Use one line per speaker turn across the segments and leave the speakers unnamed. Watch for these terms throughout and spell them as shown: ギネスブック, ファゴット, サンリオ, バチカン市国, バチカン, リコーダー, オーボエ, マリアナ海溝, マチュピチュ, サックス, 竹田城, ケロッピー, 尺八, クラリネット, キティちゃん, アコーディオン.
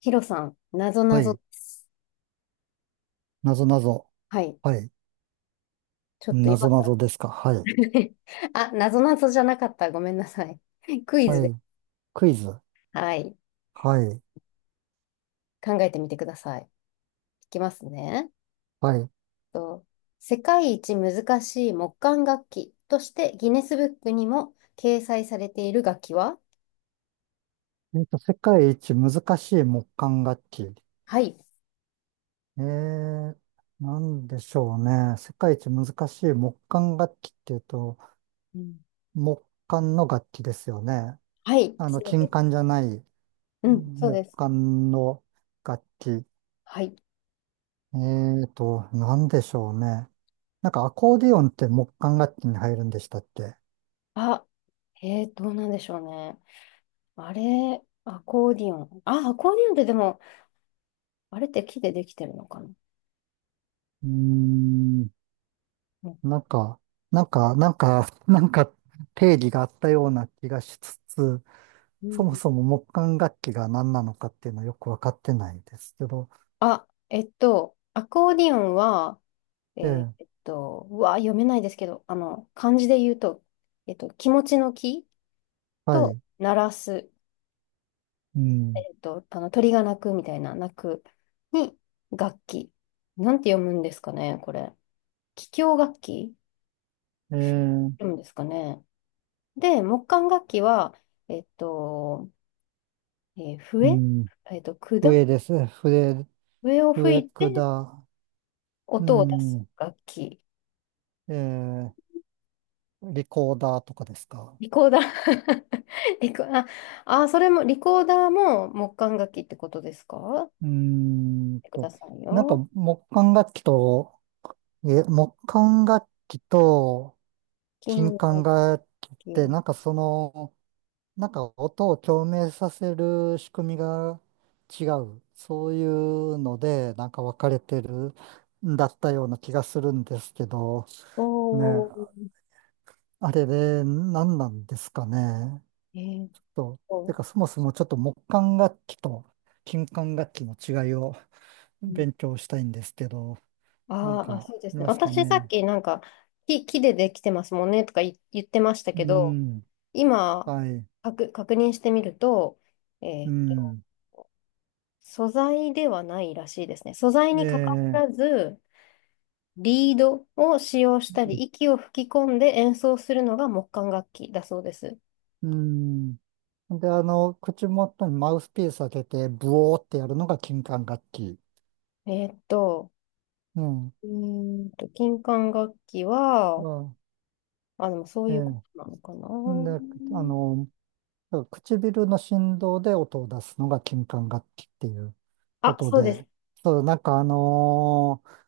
ヒロさん、なぞ
は
なぞ
い。
です。
なぞなぞ。
はい。
はい。
ちょっと
な
今
ぞ
か
な
ら
ぞですか。はい。
あ、なぞなぞじゃなかった。ごめんなさい。クイズ
は
で。
い。クイズ。
はい。
はい。
考えてみてください。いきますね。
はい。
と、世界一難しい木管楽器としてギネスブックにも掲載されている楽器は？
世界一難しい木管楽器。
はい。
えー、なんでしょうね。世界一難しい木管楽器っていうと、
うん、
木管の楽器ですよね。
はい。
あの、
そう
金
です。
管じゃない
うん、そう
木
です。
管の楽器。
はい。
えなんでしょうね。なんかアコーディオンって木管楽器に入るんでしたっけ
あ、どうなんでしょうね。あれ、アコーディオン。あ、アコーディオンってでも、あれって木でできてるのかな。
ーん。
うん
なんか、なんか、なんか定義があったような気がしつつ、
う
そも
ん、
そも木管楽器が何なのかっていうのはよくわかってないですけど、
あ、アコーディオンは、
ええ、
うわ、読めないですけど、あの、漢字で言うと、気持ちの気
は
と
い、
鳴らす、
うん、
あの、鳥が鳴くみたいな鳴くに楽器。なんて読むんですかね、これ。気境楽器
ええ、
読むんですかね。で、木管楽器は、えっと、
う
笛、
ん、
管
笛です、笛、
笛を吹
笛
いて
管、う
音を出す
ん、
楽器。
ええ、リコーダーとかですか。
リコーダー リコ、あ、あ、それも、リコーダーも木管楽器ってことですか？
うー
見
ん
てくだ
と、
さい
なんか
よ。
木管楽器と、木管楽器と
金
金
楽
管楽器って、
器。
なんか音を共鳴させる仕組みが違う。そういうので、なんか分かれてるんだったような気がするんですけど、ね、
おー、
あれで何なんですかね。
えーっ
と、て
と、
かそもそもちょっと木管楽器と金管楽器の違いを
うん、
勉強したいんですけど、なん
あー
か
あ、
あ
そうです
り
ね。
ますか
私さっ
ね。
きなんか、木でできてますもんねとか言ってました
う
けど、
ん、
今、
はい、
確認してみると、え
う
ーっと、
ん、
素材ではないらしいですね。素材にかか
で、
らず、リードを使用したり、息を吹き込んで演奏するのが木管楽器だそうです。
うん、で、あの、口元にマウスピース当てて、ブオーってやるのが金管楽器。
えーっと、
うん。
金管楽器は、
ま
あ、でもそう
あ、え
いうこと
え。
なのかな。
で、あの、唇の振動で音を出すのが金管楽器っていうこ
あ、
と
そ
で、
うです。
そう、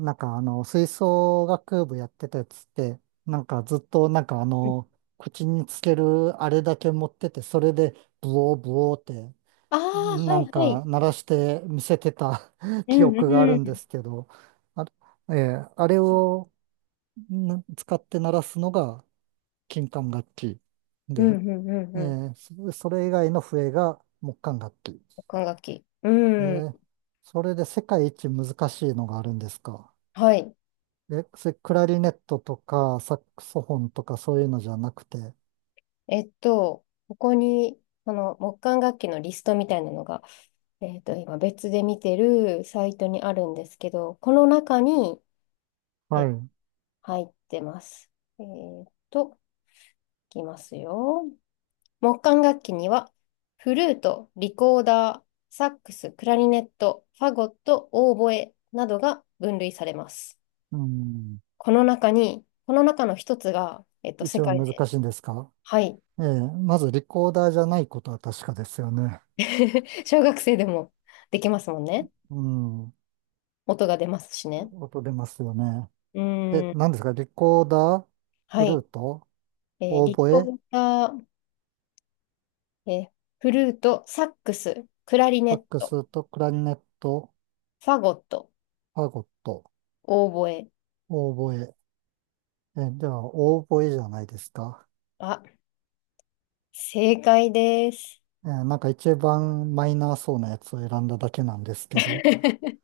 なんかあの、吹奏楽部やってたやつって、なんかずっとなんかあ
うん、
の、口につけるあれだけ持ってて、それでブオーブオーって
ああ、は
な
い
ん
は
か
い。
鳴らして見せてた
う
記
んう
憶があるんで
ん。
すけど、あ、あれを使って鳴らすのが金管楽器
うん
で、
うんうん
え
うん。
それ以外の笛が木管楽器。
木管楽器。う
え
ん。
えそれで世界一難しいのがあるんですか。
はい。
え、それクラリネットとかサックスフォンとかそういうのじゃなくて、
ここに、その木管楽器のリストみたいなのが、今別で見てるサイトにあるんですけど、この中に、え
は
っ
い。
入ってます。えーっと、いきますよ。木管楽器には、フルート、リコーダー、サックス、クラリネット、ファゴット、オーボエなどが分類されます。
うん、
この中に、この中の一つが、世
一番
界で、
難しいんですか。
はい。
ええまずリコーダーじゃないことは確かですよね。
小学生でもできますもんね。
うん。
音が出ますしね。
音出ますよね。
う
え、
ーん。
何ですかリコーダー、
は
フルー
い。
ト、オー
リ
ボ
コ
エ、
ーダー、えーフルート、サックス、クラリネ
サッ
ッ
ク
ト、
スとクラリネット、
ファゴット、
ファゴット、
オーボエ。
オーボエ。え、では、オーボエじゃないですか。
あ、正解です。
えーなんか一番マイナーそうなやつを選んだだけなんですけど。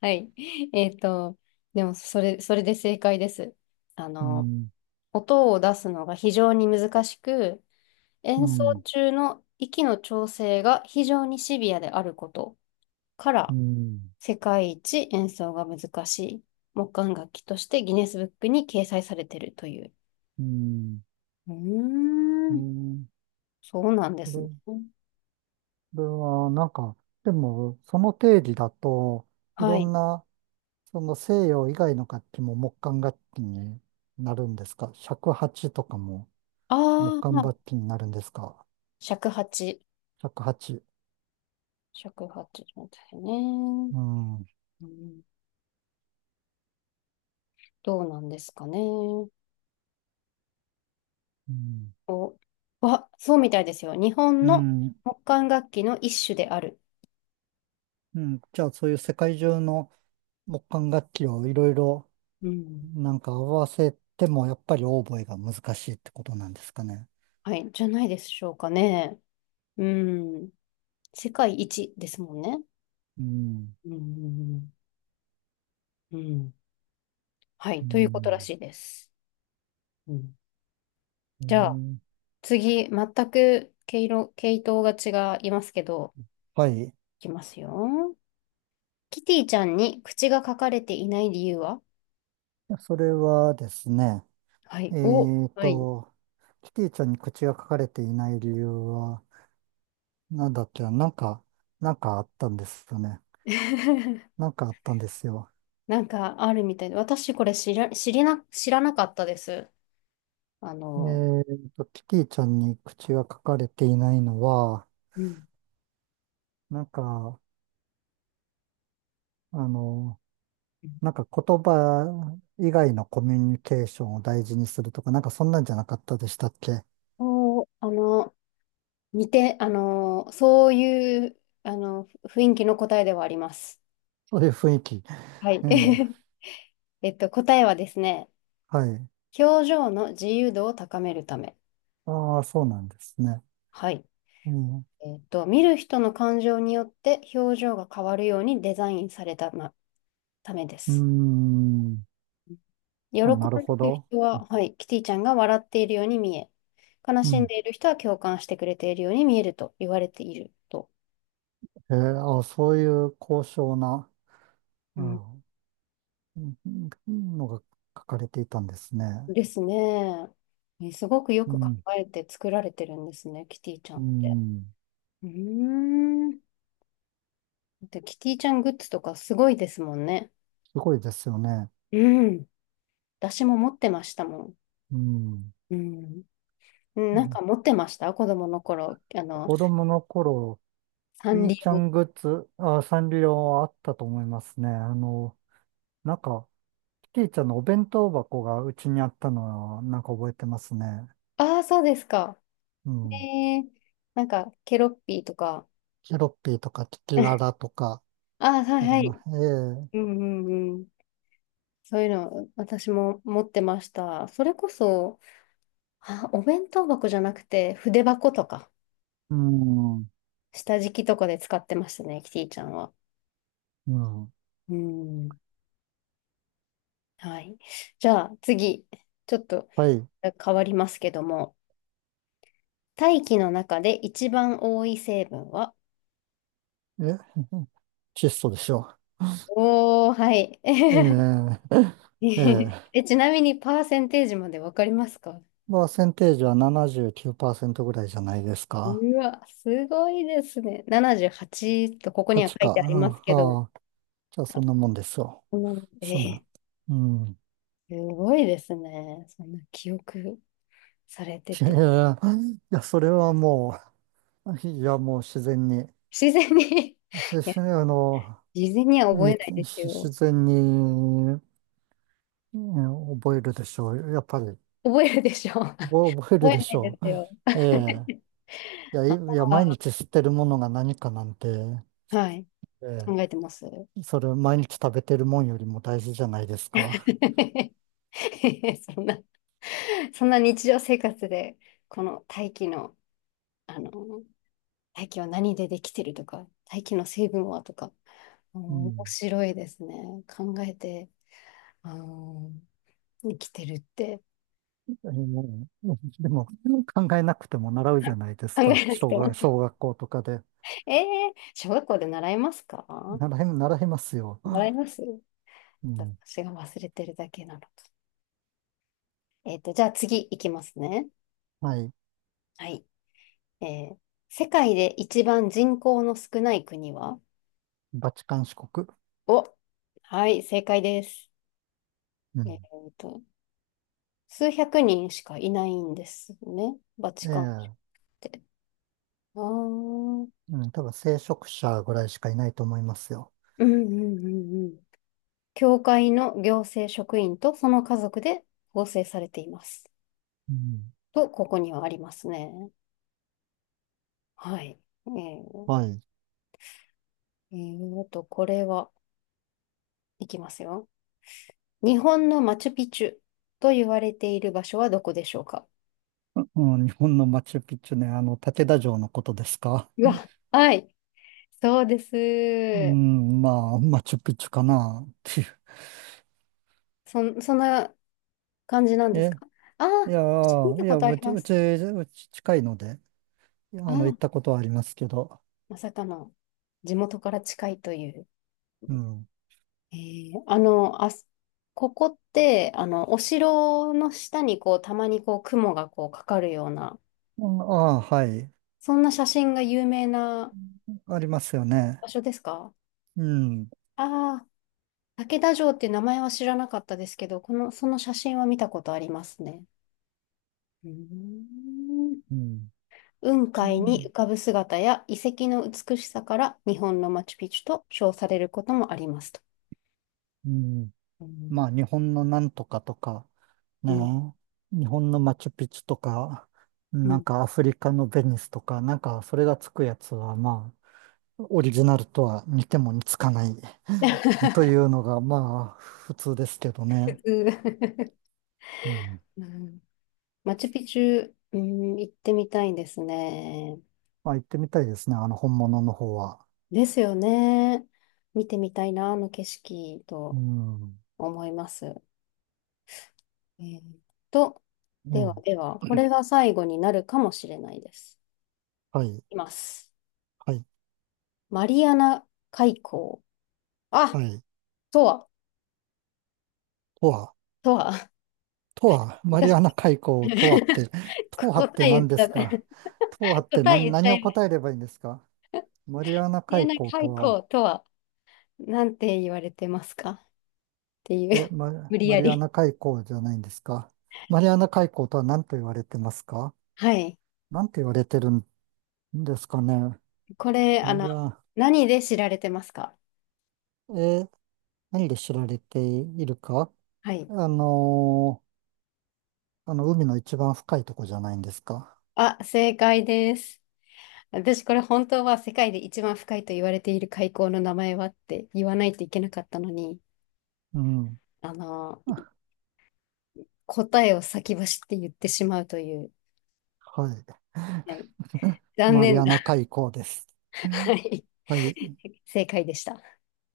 はい。えっと、でも、それで正解です。あ
う
の、
ん、
音を出すのが非常に難しく、
う
演奏
ん、
中の息の調整が非常にシビアであることか
う
ら、
ん、
世界一演奏が難しい木管楽器としてギネスブックに掲載されているという。
うん、
うー
う
ん、
ん。
そうなんで
こ
すね。
れ、これは、なんか、でも、その定義だとい
は
ろ
い。
んなその西洋以外の楽器も木管楽器になるんですか？尺八とかも木
あ
管
あ、
楽器になるんですか？
尺八。
尺八
尺八みたいね。
うん。う
うん、どうなんですかね。お、
ん。
わそうみたいですよ。日本
う
の
ん。
木管楽器の一種である。
うんじゃあそういう世界中の木管楽器をいろいろ
うん。
なんか合わせてもやっぱりオーボエが難しいってことなんですかね。
はい、じゃないでしょうかね。うん。世界一ですもんね。
うん。
うん。うん。うん、は
う
い、ということら
ん。
しいです。うん。
う
じゃあ、
ん
次、全く毛色、系統が違いますけど、
はい。
いきますよ。キティちゃんに口が書かれていない理由は？
それはですね、
は
え
い。お、
っ
はい。
と、キティちゃんに口が書かれていない理由は、なんだっけ、なんか、なんかあったんですよね。なんかあったんですよ。
なんかあるみたいで、私これ知らなかったです。あ
え
の、
ーと、キティちゃんに口が書かれていないのは、
うん。
なんか、あの、なんか言葉以外のコミュニケーションを大事にするとか、なんかそんなんじゃなかったでしたっけ？
そう、あの、あの、そういう、あの、雰囲気の答えではあります。
そういう雰囲気。
はい。
ええ
答えはですね、
はい。
表情の自由度を高めるため。
ああ、そうなんですね。
はい。
うん、
見る人の感情によって表情が変わるようにデザインされた、ま、ためで
う
す。
ーん、
喜ん
あ、なるほ
でいる
ど。
人は、はい、キティちゃんが笑っているように見え、悲
う
しん
ん。
でいる人は共感してくれているように見えると言われていると。
えー、あ、そういう高尚な
う
う
ん、
んうんうんのが書かれていたんですね。
ですね。えすごくよ
う
く考
ん、
えて作られてるんですね、キティちゃ
う
んって。
ん、
うーん。で、キティちゃんグッズとかすごいですもんね。
すごいですよね。
うん。私も持ってましたもん。
うん、
うん。うん、
う
なん
ん
か持ってました、子供の頃。あの、
子供の頃、
サ
キ
ン
ー
リ
ちゃ
オ。
んグッズ、あ、サンリオあったと思いますね。あの、なんか、キティちゃんのお弁当箱がうちにあったのは、なんか覚えてますね。
ああ、そうですか。
う
え
ん。
ー、なんか、ケロッピーとか。
ケロッピーとかキキラ ラとか
あ、はい
あり
は
ます。
い。
ええ
うんうんうん。そういうの、私も持ってました。それこそ、あ、お弁当箱じゃなくて、筆箱とか、
うん、う
下敷きとかで使ってましたね、キティちゃんは。
ん。
うん。はい。じゃあ、次、ちょっと
はい。
変わりますけども、大気の中で一番多い成分は？
え、窒素でしょう。
おー、はい。
えええ え
え、ちなみに、パーセンテージまでわかりますか？
パーセンテージは79%ぐらいじゃないですか。
うわ、すごいですね。78とここには
8
書
か。
いてあります
ああ、
けど、
ああじゃあそんなもんですよ。
うん
そんな、
えー、
うん。
すごいですね。そんな記憶されてて。
いやそれはもう、いや、もう自然に、
自然に いや、
しあの、
自然には覚え
に、
ないです
自
よ。
然に、うん覚えるでしょう。やっぱり、
覚えるでしょ
覚え
覚
るで
えな
し
いで
ょ
すよ。
う。ええ。いや、い
あ
いや、毎日吸ってるものが何かなんて、
ーはい。
え
考えてます。
え、それ毎日食べてるもんよりも大事じゃないですか。
そんな、そんな日常生活で、この大気の、あの、大気は何でできてるとか、大気の成分はとか、う
う
ん面
ん。
白いですね。考えて、あの、生きてるって。
えー でも、考えなくても習うじゃないです
考え
か。
なく
小
ても。
学、小 学校とかで。
ええ小学校で習いますか？
習い、習いますよ。
習います？
うん。
私が忘れてるだけなのか。じゃあ次いきますね。
はい。
はい。えー、世界で一番人口の少ない国は？
バチカン市国。
お、はい、正解です。
う
えっ
ん。
と、数百人しかいないんですね。バチカンっ
ええ
て。ああうん
うん。多分、聖職者ぐらいしかいないと思いますよ。
うんうんうん。教会の行政職員とその家族で構成されています。
うん。
と、ここにはありますね。はい。えー、
はい。
あと、これは、いきますよ。日本のマチュピチュと言われている場所はどこでしょうか？
うん、日本のマチュピチュね、あの、竹田城のことですか。
うわ、はい。そうです。
うん、まあ、マチュピチュかな、っていう。
そんな感じなんです
え、
か？ああ、私見た
い
こ
や、
とあります。
うち近いので、
あ
あの、行
あ、
ったことはありますけど。
まさかの地元から近いという。
うん。
あの、あす、ここって、あの、お城の下にこう、たまにこう、雲がこう、かかるような、
うんああ、はい。
そんな写真が有名な
ありますよね。
場所ですか？
うん。
ああ、竹田城っていう名前は知らなかったですけど、その写真は見たことありますね。うーん。
うん。
雲
う
海に
ん。
浮かぶ姿や遺跡の美しさから日本のマチュピチュと称されることもありますと。
うん
うん。
まあ、日本のなんとかとか、
う
ね。
ん。
日本のマチュピチュとか、
う
なん
ん。
かアフリカのベニスとか、なんかそれがつくやつは、まあ、オリジナルとは似ても似つかない とい うのが、まあ、普通ですけど
普
ね。
通。
うん。
うん。 マチュピチュ、うん、行ってみたいんですね。
まあ、行ってみたいですね。あの、本物の方は。
ですよね。見てみたいな、あの景色
う
と
ん。
思います。えーっと、
ね
ではでは、こ
え。
れが最後になるかもしれないです。
はい。
いきます。
はい。
マリアナ海溝。
は
あ、
い。
とは、
とは。
とは。
とは、マリ
私
アナ海 溝とはって、とはっ
答
て
え言っ
何
ち
で
ゃ
す
っ
か？
た。
とはっ て
答え
何、
言っち
何
ゃ
を
いまし
答
た。
えれ
マ
ばいいんですか？マリアナ
リア
海
ナ
溝
海
と
溝
は、
とは、なんて言われてますかっていう。無理
マ
や
リア
り。
ナ海溝じゃないんですか？マリアナ海溝とは何と言われてますか？
はい。
何と言われてるんですかね？
これ、あ
マ
の、
リア、
何で知られてますか？
え、何で知られているか、
はい。
あのあの、海の一番深いとこじゃないんですか？
あ、正解です。私これ本当は世界で一番深いと言われている海溝の名前はって言わないといけなかったのに、
うん。
あの、答えを先走って言ってしまうという、
はい。
はい、 残
マリ
念
ア
な、
ナ海溝です。
はい、
はい。
正解でした。